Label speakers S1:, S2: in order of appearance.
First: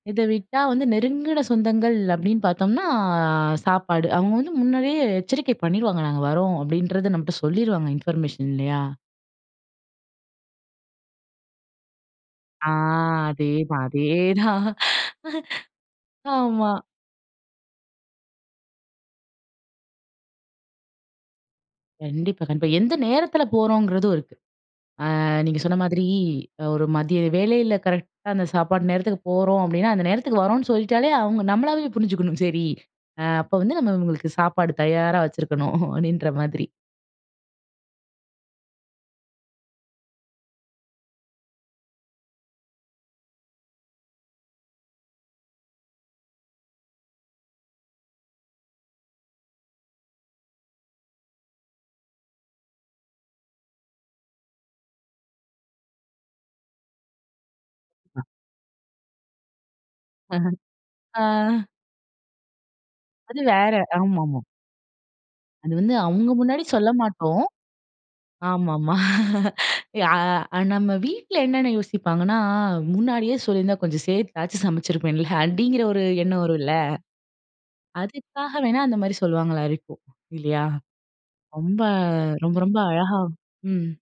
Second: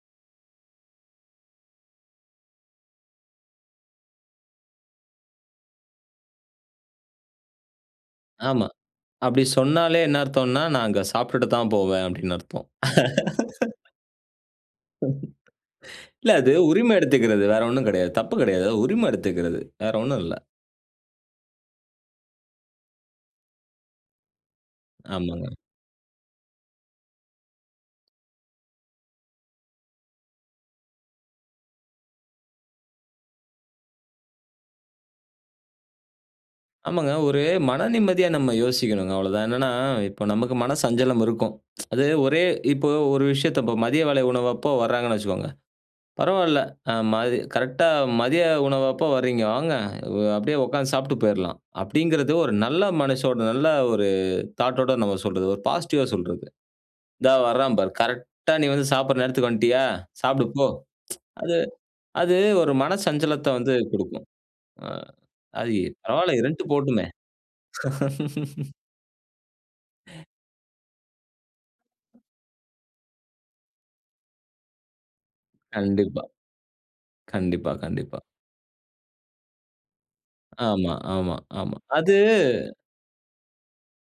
S1: இத விட்டா வந்து, "நெருங்குன சொந்தங்கள்" அப்படீன்னு பாத்தோம்ன்னா சாப்பாடு. அவுங்க வந்து முன்னாடியே எச்சரிக்கை பண்ணிருவாங்க. "நாங்க வரோம்" அப்படீன்றத நம்மட்ட சொல்லிருவாங்க இன்ஃபர்மேஷன்
S2: ஆமா.
S1: இல்லையா?
S2: அப்படி சொன்னாலே என்ன அர்த்தம்ன்னா, "நான் அங்க சாப்ட்டுட்டு தான் போவேன்." அப்படீன்னு அர்த்தம்.
S1: ஆ. அதே தான், அதே தான்.
S2: இல்ல அது
S1: ஆமா.
S2: உரிமை எடுத்துக்கிறது, வேற ஒண்ணும் கெடையாது. தப்பு கெடையாது. உரிமை எடுத்துக்கிறது, வேற ஒண்ணும் இல்ல.
S1: கண்டிப்பா, கண்டிப்பா. எந்த நேரத்தில போறோம்ங்கிறதும் இருக்கு. அ
S2: ஆமாங்க.
S1: நீங்க சொன்ன மாதிரி, ஒரு மதிய வேளையில கரெக்ட்டா அந்த சாப்பாடு நேரத்துக்கு போறோம் அப்படீன்னா அந்த நேரத்துக்கு வரோம்ன்னு சொல்லிட்டாலே அவுங்க நம்மளாவே புரிஞ்சுக்கணும், "சரி, அ அப்ப வந்து நம்ம இவங்களுக்கு சாப்பாடு தயாரா வச்சிருக்கணும்." அப்படீன்ற மாதிரி.
S2: ஆமாங்க. ஒரு மன நிம்மதியா நம்ம யோசிக்கணும்ங்க அவ்வளோதான். என்னன்னா, இப்ப நமக்கு மன சஞ்சலம் இருக்கும். அது ஒரே இப்ப ஒரு விஷயத்த இப்ப மதிய வேலை உணவப்போ வராங்கன்னு வச்சுக்கோங்க, பரவால்ல அ மதி "கரெக்ட்டா மதிய உணவப்போ வர்றீங்க, வாங்க! வ் அப்படியே உக்கார்ந்து சாப்புட்டு போயிரலாம்." அப்படீங்கிறது ஒரு நல்ல மனசோட, நல்ல ஒரு தாட்டோட நம்ம சொல்றது. ஒரு பாசிட்டிவா சொல்றது. "இந்தா வரான் பாரு!
S1: அ.
S2: கரெக்ட்டா நீ வந்து சாப்படுற நேரத்துக்கு வண்ட்டியா?
S1: அஹ.
S2: சாப்புடு போ". அது
S1: அ.
S2: அது ஒரு மன
S1: அது
S2: சஞ்சலத்த வந்து
S1: வேற.
S2: குடுக்கும்.
S1: ஆமாமா.
S2: அ அது
S1: அது
S2: இ
S1: வந்து அவுங்க
S2: பரவால்ல
S1: முன்னாடி
S2: இருன்ட்டு
S1: சொல்ல
S2: போட்டுமே.
S1: மாட்டோம். ஆமா, ஆமா. யா நம்ம வீட்ல என்னன்னு யோசிப்பாங்கன்னா, "முன்னாடியே சொல்லியிருந்தா கொஞ்சம் சேத்தாச்சும் சமைச்சிருப்பேன்ல." அப்படீங்கிற ஒரு
S2: கண்டிப்பா.
S1: எண்ணம் வரும் இல்ல.
S2: கண்டிப்பா, கண்டிப்பா.
S1: அதுக்காக வேணா அந்த மாரி சொல்லுவாங்களா இருக்கும், இல்லையா?
S2: ஆமா, ஆமா, ஆமா.
S1: ரொம்ப,
S2: அது
S1: ரொம்ப, ரொம்ப அழகா ம்.